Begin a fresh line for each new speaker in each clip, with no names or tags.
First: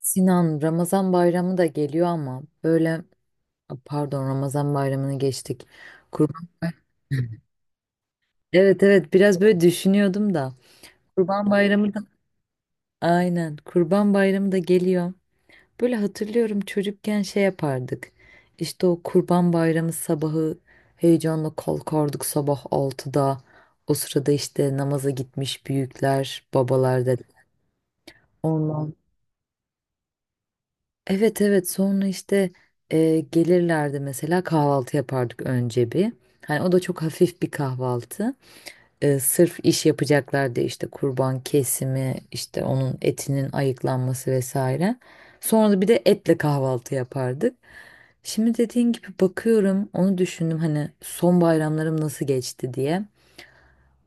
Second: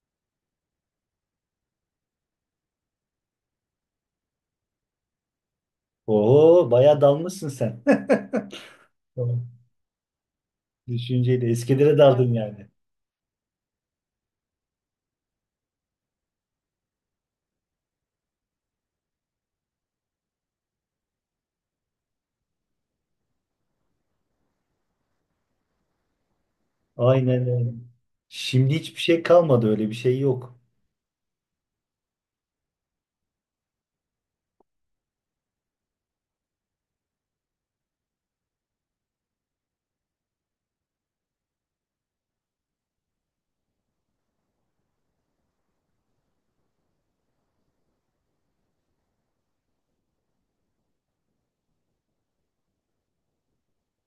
Sinan, Ramazan bayramı da geliyor ama böyle pardon Ramazan bayramını geçtik. Kurban
Oo, bayağı
bayramı.
dalmışsın sen.
Evet, evet biraz
Tamam.
böyle düşünüyordum da. Kurban
Düşünceyle
bayramı
eskilere
da
daldın yani.
aynen Kurban bayramı da geliyor. Böyle hatırlıyorum çocukken şey yapardık. İşte o Kurban bayramı sabahı heyecanla kalkardık sabah altıda. O sırada işte namaza gitmiş büyükler, babalar dedi.
Aynen öyle. Şimdi
Ondan
hiçbir şey kalmadı öyle bir şey yok.
evet, evet sonra işte gelirlerdi mesela kahvaltı yapardık önce bir. Hani o da çok hafif bir kahvaltı. Sırf iş yapacaklardı işte kurban kesimi işte onun etinin ayıklanması vesaire. Sonra da bir de etle kahvaltı yapardık. Şimdi dediğin gibi bakıyorum onu düşündüm hani son bayramlarım nasıl geçti diye.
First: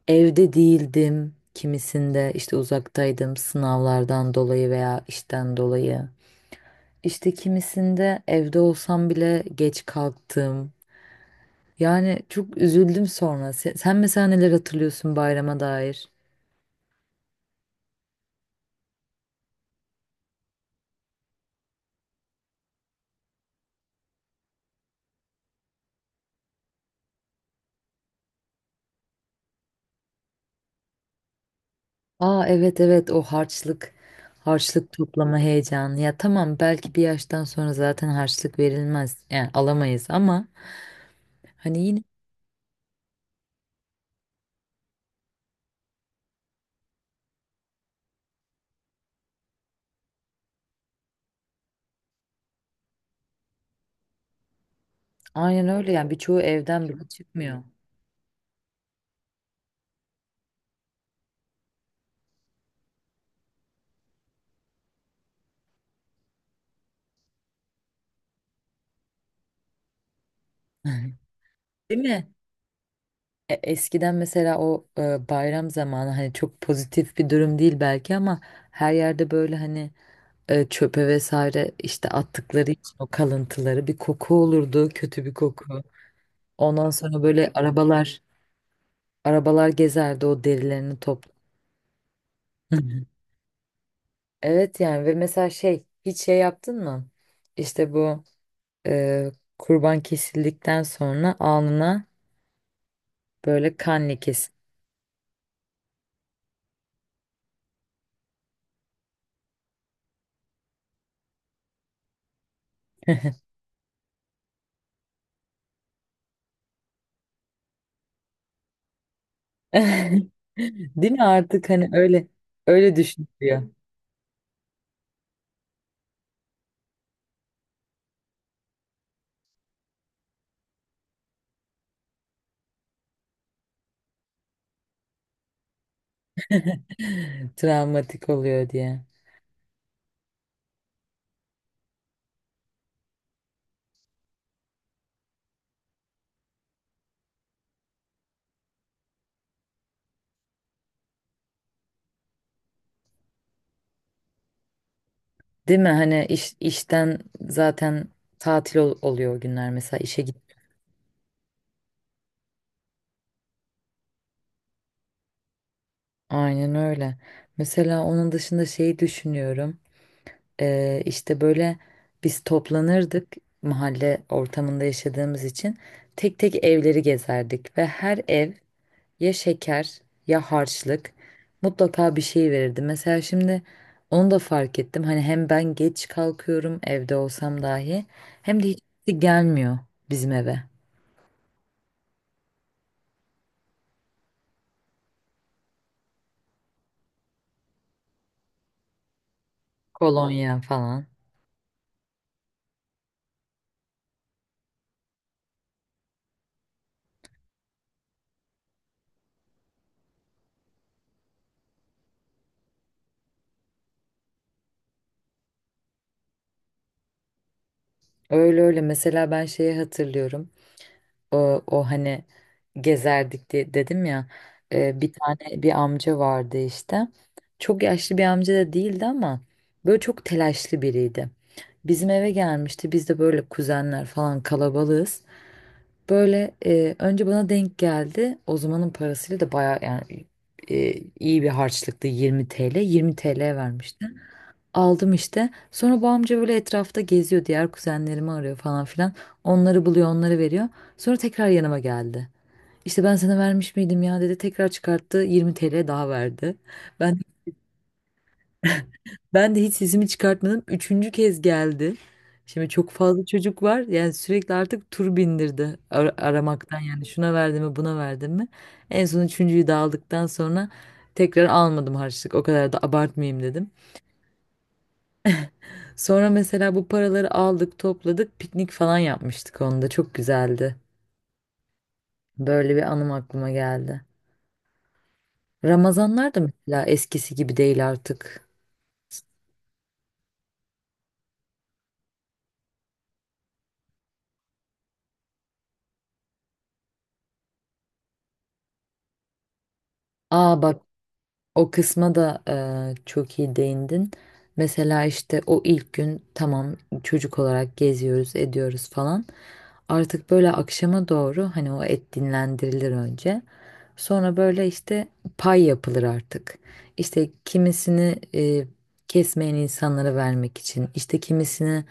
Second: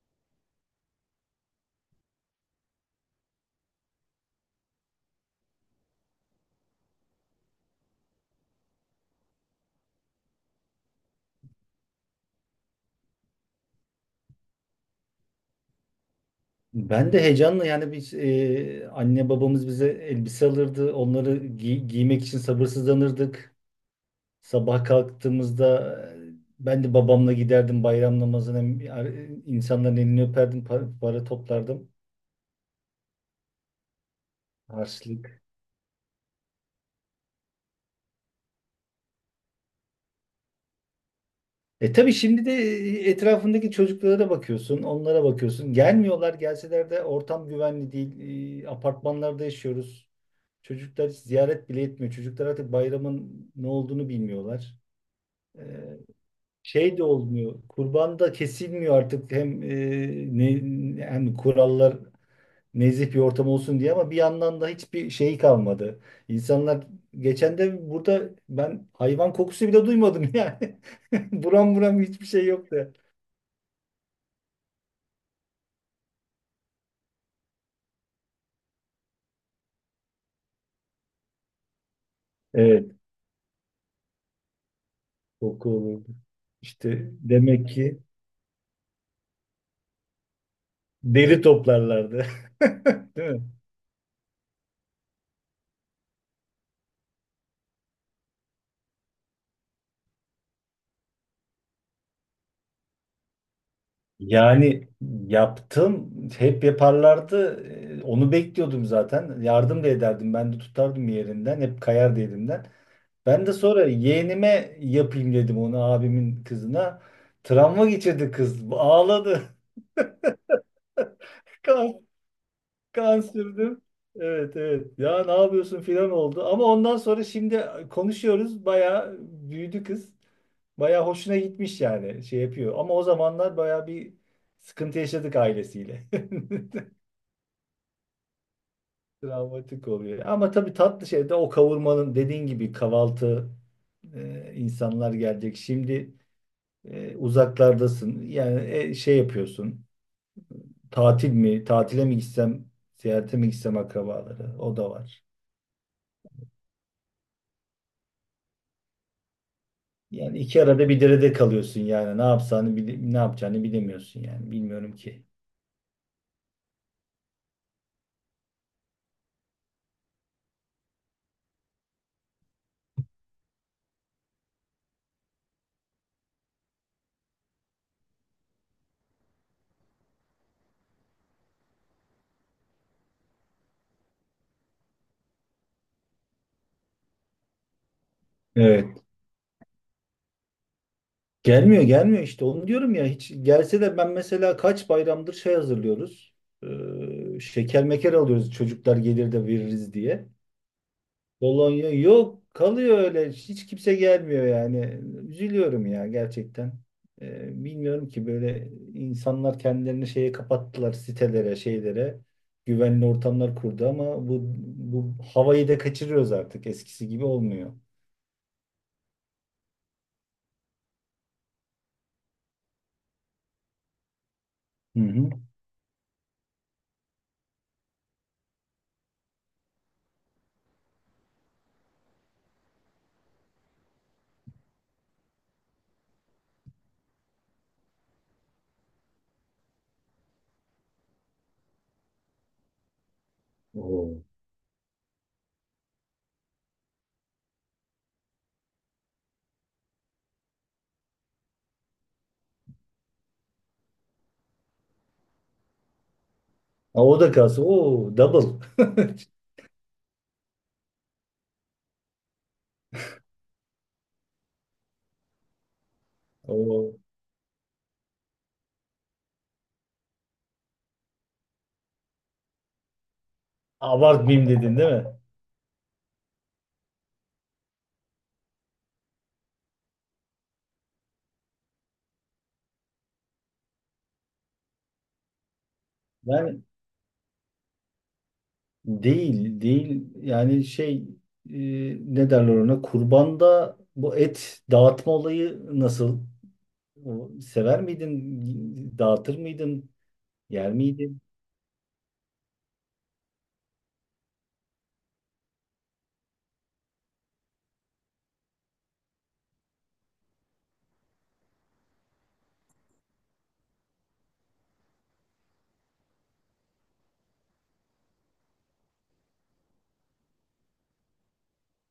Evde değildim kimisinde işte uzaktaydım sınavlardan dolayı veya işten dolayı. İşte kimisinde evde olsam bile geç kalktım. Yani çok üzüldüm sonra. Sen mesela neler hatırlıyorsun bayrama dair?
Ben de heyecanla yani biz anne babamız bize elbise alırdı. Onları giymek için sabırsızlanırdık. Sabah kalktığımızda ben de babamla giderdim bayram namazına. E, insanların elini öperdim, para, para toplardım.
Aa evet, evet o harçlık, harçlık toplama
Harçlık.
heyecanı. Ya tamam belki bir yaştan sonra zaten harçlık verilmez. Yani alamayız ama hani
E
yine
tabii şimdi de etrafındaki çocuklara bakıyorsun, onlara bakıyorsun. Gelmiyorlar, gelseler de ortam güvenli değil. Apartmanlarda yaşıyoruz. Çocuklar hiç ziyaret bile etmiyor. Çocuklar artık bayramın ne olduğunu bilmiyorlar. E,
aynen öyle yani birçoğu evden
şey de
bile
olmuyor.
çıkmıyor.
Kurban da kesilmiyor artık. Hem ne, hem kurallar nezih bir ortam olsun diye ama bir yandan da hiçbir şey kalmadı. İnsanlar geçen de burada ben hayvan kokusu bile duymadım yani. Buram buram
Değil
hiçbir
mi?
şey yoktu.
Eskiden mesela o bayram zamanı hani çok pozitif bir durum değil belki ama her yerde böyle hani çöpe vesaire işte attıkları
Evet.
için o kalıntıları bir koku olurdu, kötü bir
Koku
koku.
olurdu.
Ondan
İşte
sonra böyle
demek ki
arabalar gezerdi o derilerini topla.
deri toplarlardı.
Hı hı.
Değil mi?
Evet yani ve mesela şey hiç şey yaptın mı? İşte bu e, kurban kesildikten sonra alnına böyle kan lekesi.
Yani yaptım, hep yaparlardı. Onu bekliyordum zaten. Yardım da ederdim. Ben de tutardım yerinden. Hep kayardı elimden. Ben de sonra yeğenime yapayım dedim onu abimin kızına. Travma geçirdi kız. Ağladı.
Değil mi artık hani
Kan,
öyle öyle
kan
düşünülüyor.
sürdüm. Evet evet. Ya ne yapıyorsun filan oldu. Ama ondan sonra şimdi konuşuyoruz. Bayağı büyüdü kız. Bayağı hoşuna gitmiş yani şey yapıyor. Ama o zamanlar bayağı bir sıkıntı yaşadık ailesiyle.
Travmatik oluyor diye.
Travmatik oluyor. Ama tabii tatlı şey de o kavurmanın dediğin gibi kahvaltı insanlar gelecek. Şimdi uzaklardasın. Yani şey yapıyorsun. Tatil mi? Tatile mi gitsem? Seyahate mi gitsem akrabaları? O da var.
Değil mi? Hani işten zaten tatil oluyor o günler mesela işe git.
Yani iki arada bir derede kalıyorsun yani. Ne yapacağını ne yapacağını bilemiyorsun yani. Bilmiyorum ki.
Aynen öyle. Mesela onun dışında şeyi düşünüyorum. İşte böyle biz toplanırdık mahalle ortamında yaşadığımız için tek tek evleri gezerdik ve her ev ya şeker ya harçlık mutlaka bir şey verirdi. Mesela şimdi onu da fark ettim. Hani hem ben geç kalkıyorum evde olsam dahi hem de hiç
Evet.
gelmiyor bizim eve.
Gelmiyor gelmiyor işte onu diyorum ya hiç gelse de ben mesela kaç bayramdır şey hazırlıyoruz. Şeker meker alıyoruz çocuklar gelir de veririz diye.
Kolonya falan.
Bologna yok kalıyor öyle hiç kimse gelmiyor yani. Üzülüyorum ya gerçekten. Bilmiyorum ki böyle insanlar kendilerini şeye kapattılar sitelere şeylere. Güvenli ortamlar kurdu ama bu havayı da kaçırıyoruz artık eskisi gibi olmuyor.
Öyle öyle mesela ben şeyi hatırlıyorum o hani gezerdik diye dedim ya,
Hı
bir
hı.
tane bir amca vardı işte çok yaşlı bir amca da değildi ama böyle çok telaşlı biriydi. Bizim eve gelmişti biz de böyle kuzenler falan kalabalığız böyle önce bana denk geldi o zamanın parasıyla da baya yani e, iyi bir harçlıktı, 20 TL 20 TL vermişti.
Oo.
Aldım işte. Sonra bu amca böyle etrafta geziyor. Diğer kuzenlerimi arıyor falan filan. Onları buluyor, onları veriyor. Sonra tekrar yanıma geldi. İşte ben sana vermiş miydim ya dedi. Tekrar çıkarttı. 20 TL daha verdi.
Ha,
Ben
o da kalsın. Oo, double.
ben de hiç sesimi çıkartmadım. Üçüncü kez geldi. Şimdi çok fazla çocuk var. Yani sürekli artık tur bindirdi aramaktan.
O
Yani şuna verdim mi, buna verdim mi? En son üçüncüyü de aldıktan sonra tekrar almadım harçlık. O kadar da abartmayayım dedim.
abartmayayım dedin değil mi?
Sonra mesela bu paraları aldık, topladık, piknik falan yapmıştık onda. Çok güzeldi. Böyle bir anım aklıma geldi. Ramazanlar da
Yani
mesela eskisi gibi değil artık.
değil, değil. Yani şey e, ne derler ona? Kurbanda bu et dağıtma olayı nasıl? O, sever miydin? Dağıtır mıydın?
Aa
Yer
bak,
miydin?
o kısma da çok iyi değindin. Mesela işte o ilk gün tamam çocuk olarak geziyoruz, ediyoruz falan. Artık böyle akşama doğru hani o et dinlendirilir önce. Sonra böyle işte pay yapılır artık. İşte kimisini kesmeyen insanlara vermek için, işte kimisini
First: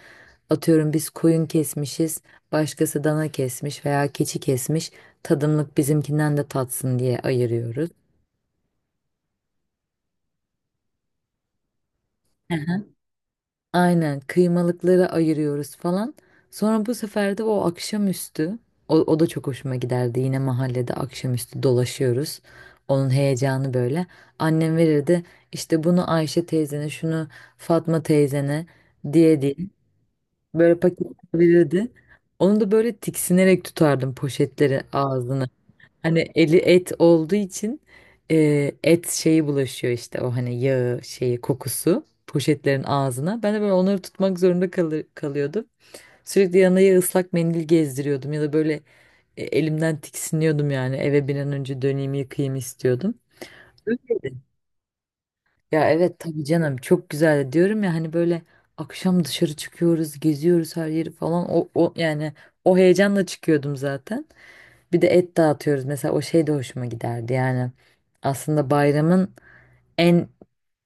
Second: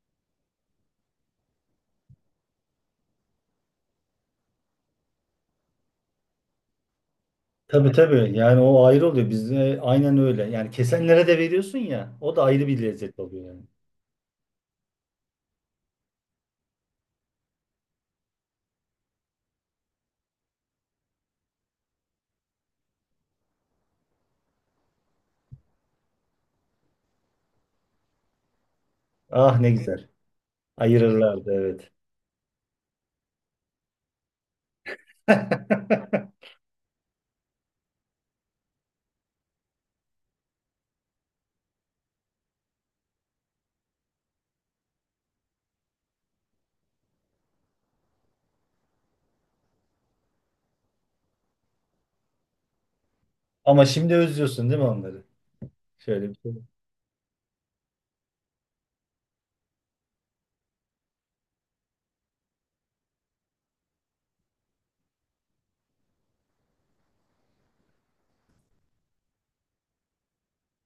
atıyorum biz koyun kesmişiz, başkası dana kesmiş veya keçi kesmiş. Tadımlık bizimkinden de tatsın diye ayırıyoruz.
Tabii tabii. Yani o ayrı oluyor. Bizde aynen öyle. Yani kesenlere de veriyorsun ya. O da ayrı bir lezzet oluyor yani.
Aynen kıymalıkları ayırıyoruz falan. Sonra bu sefer de o akşamüstü o da çok hoşuma giderdi. Yine mahallede akşamüstü dolaşıyoruz. Onun heyecanı böyle. Annem verirdi işte bunu Ayşe teyzene, şunu Fatma teyzene diye diye
Ah ne güzel.
böyle paket
Ayırırlardı evet.
verirdi. Onu da böyle tiksinerek tutardım poşetleri ağzına. Hani eli et olduğu için et şeyi bulaşıyor işte o hani yağı şeyi kokusu poşetlerin ağzına. Ben de böyle onları tutmak zorunda kalıyordum. Sürekli yanına ya ıslak mendil gezdiriyordum ya da böyle elimden tiksiniyordum yani eve bir an önce döneyim yıkayayım istiyordum.
Ama şimdi
Öyleydi.
özlüyorsun değil mi onları?
Ya evet
Şöyle bir
tabii
şey.
canım çok güzeldi diyorum ya hani böyle akşam dışarı çıkıyoruz geziyoruz her yeri falan o yani o heyecanla çıkıyordum zaten. Bir de et dağıtıyoruz. Mesela o şey de hoşuma giderdi. Yani aslında bayramın en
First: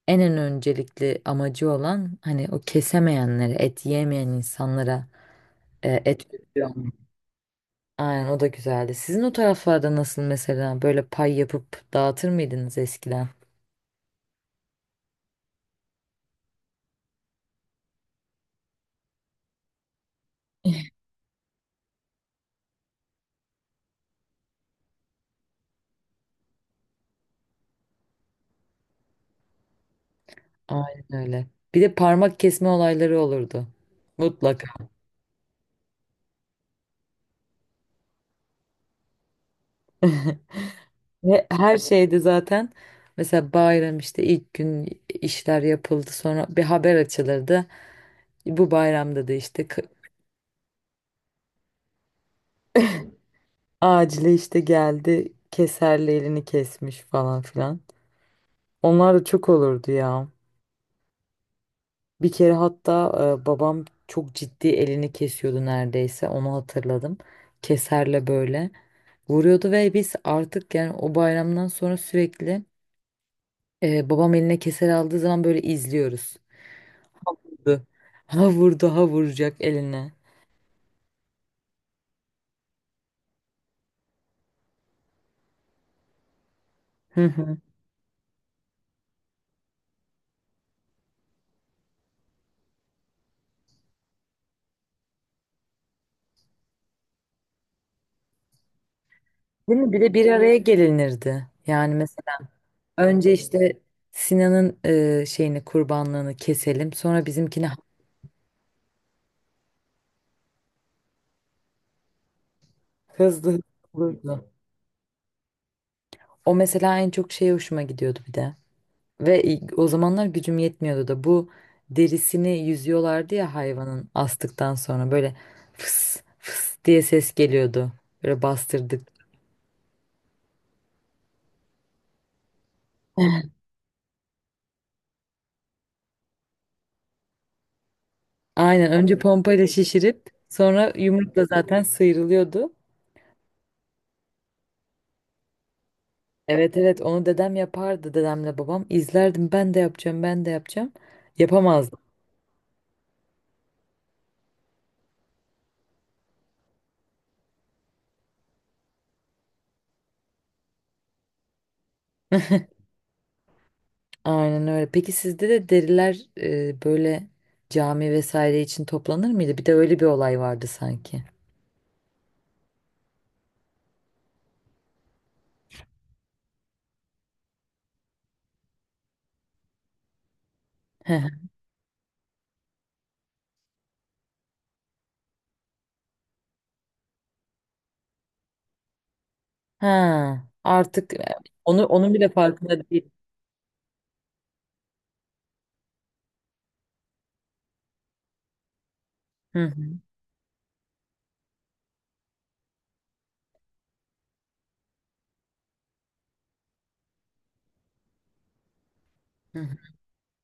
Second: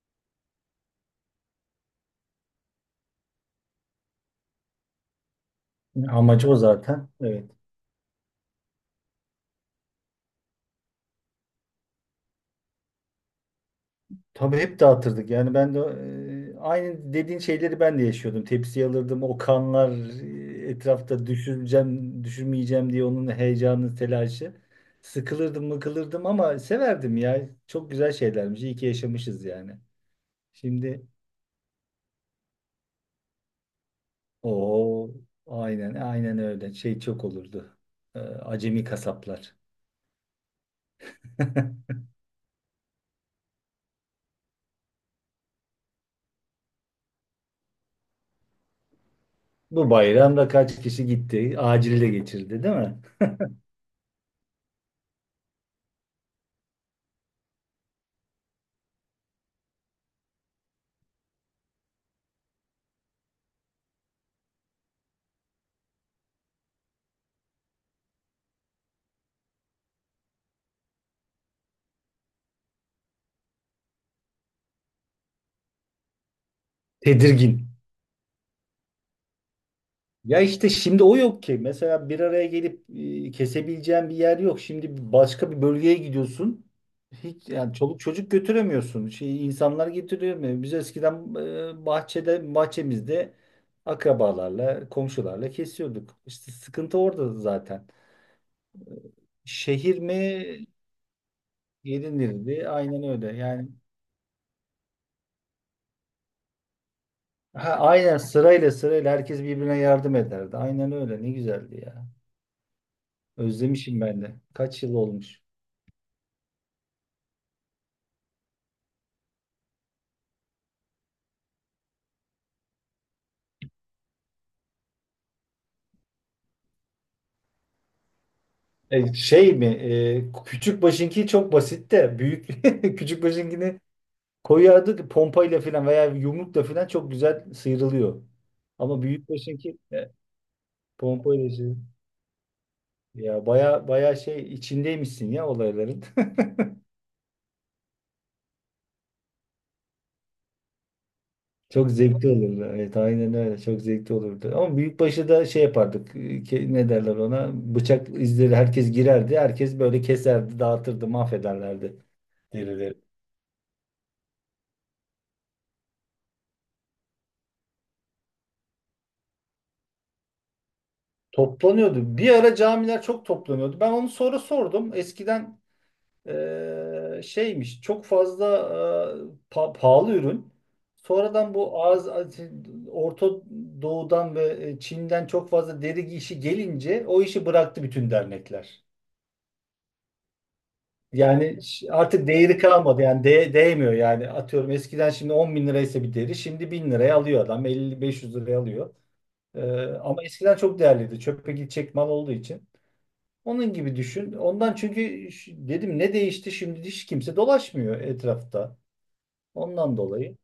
en en öncelikli amacı olan hani o kesemeyenlere, et yiyemeyen insanlara et
Amacı o
veriyor.
zaten. Evet.
Aynen o da güzeldi. Sizin o taraflarda nasıl mesela böyle pay yapıp dağıtır mıydınız eskiden?
Tabii hep dağıtırdık. Yani ben de aynı dediğin şeyleri ben de yaşıyordum. Tepsi alırdım. O kanlar etrafta düşüreceğim, düşürmeyeceğim diye onun heyecanı, telaşı. Sıkılırdım, mıkılırdım ama severdim ya. Çok güzel şeylermiş. İyi ki yaşamışız yani.
Aynen
Şimdi
öyle. Bir de parmak kesme olayları olurdu. Mutlaka.
o aynen aynen öyle. Şey çok olurdu. Acemi kasaplar.
Ve her şeyde zaten mesela bayram işte ilk gün işler yapıldı sonra bir haber açılırdı. Bu bayramda da işte
Bu bayramda kaç kişi gitti? Acil de geçirdi, değil mi?
acile işte geldi keserle elini kesmiş falan filan. Onlar da çok olurdu ya. Bir kere hatta babam çok ciddi elini kesiyordu neredeyse onu hatırladım. Keserle böyle vuruyordu ve biz artık yani o bayramdan sonra sürekli babam eline keser aldığı zaman böyle izliyoruz.
Tedirgin.
Vurdu. Ha vurdu ha vuracak eline.
Ya işte şimdi o yok ki. Mesela bir araya gelip kesebileceğin bir yer yok. Şimdi başka bir bölgeye gidiyorsun.
Hı
Hiç
hı.
yani çoluk çocuk götüremiyorsun. Şey, insanlar getiriyor. Biz eskiden bahçede bahçemizde akrabalarla, komşularla kesiyorduk. İşte sıkıntı orada zaten.
Değil mi?
Şehir
Bir de
mi
bir araya gelinirdi. Yani
gelinirdi? Aynen öyle.
önce
Yani
işte Sinan'ın şeyini kurbanlığını keselim. Sonra
ha,
bizimkini
aynen sırayla sırayla herkes birbirine yardım ederdi. Aynen öyle. Ne güzeldi ya.
hızlı hızlı
Özlemişim ben de.
olurdu.
Kaç yıl olmuş.
O mesela en çok şeye hoşuma gidiyordu bir de. Ve o zamanlar gücüm yetmiyordu da bu derisini yüzüyorlardı ya hayvanın astıktan sonra böyle fıs fıs diye ses geliyordu. Böyle bastırdık.
Şey mi? Küçük başınki çok basit de büyük küçük başınkini koyardık pompayla falan veya yumrukla falan çok güzel sıyrılıyor.
Aynen
Ama
önce
büyük
pompayla
başınki
şişirip sonra yumrukla
pompayla şey.
zaten sıyrılıyordu.
Ya baya baya şey içindeymişsin ya olayların.
Evet, evet onu dedem yapardı dedemle babam. İzlerdim ben de yapacağım ben de yapacağım.
Çok
Yapamazdım.
zevkli olurdu. Evet aynen öyle. Çok zevkli olurdu. Ama büyükbaşı da şey yapardık. Ne derler ona? Bıçak izleri herkes girerdi. Herkes böyle keserdi, dağıtırdı, mahvederlerdi derileri.
Aynen öyle. Peki sizde de deriler böyle cami vesaire için toplanır mıydı? Bir de öyle bir olay vardı sanki.
Toplanıyordu. Bir ara camiler çok toplanıyordu. Ben onu sonra sordum. Eskiden şeymiş çok fazla eee, pahalı ürün.
Hı hı.
Sonradan bu Orta Doğu'dan ve Çin'den çok fazla deri işi gelince o işi bıraktı bütün dernekler.
Ha, artık
Yani
onu onun
artık
bile
değeri
farkında
kalmadı.
değil.
Yani değmiyor yani. Atıyorum eskiden şimdi 10 bin liraysa bir deri şimdi 1000 liraya alıyor adam. 50-500 liraya alıyor.
Hı hı.
Ama eskiden çok değerliydi. Çöpe gidecek mal olduğu için. Onun gibi düşün. Ondan çünkü dedim ne değişti şimdi hiç kimse dolaşmıyor etrafta.
Hı hı.
Ondan dolayı.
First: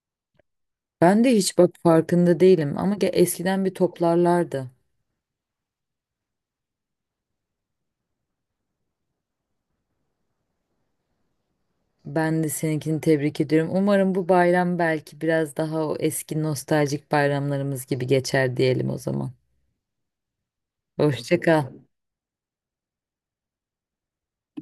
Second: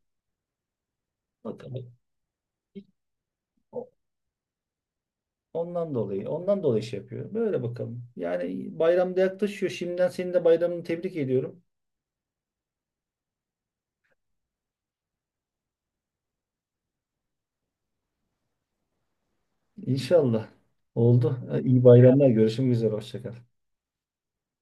Ben de hiç bak
Bakalım.
farkında değilim ama eskiden bir
O-
toplarlardı.
Ondan dolayı. Ondan dolayı şey yapıyor. Böyle bakalım. Yani bayramda yaklaşıyor. Şimdiden senin de bayramını tebrik ediyorum.
Ben de seninkini tebrik ediyorum. Umarım bu bayram belki biraz daha o eski nostaljik bayramlarımız gibi geçer diyelim o zaman.
İnşallah. Oldu.
Hoşça kal.
İyi bayramlar. Görüşmek üzere. Hoşça kal.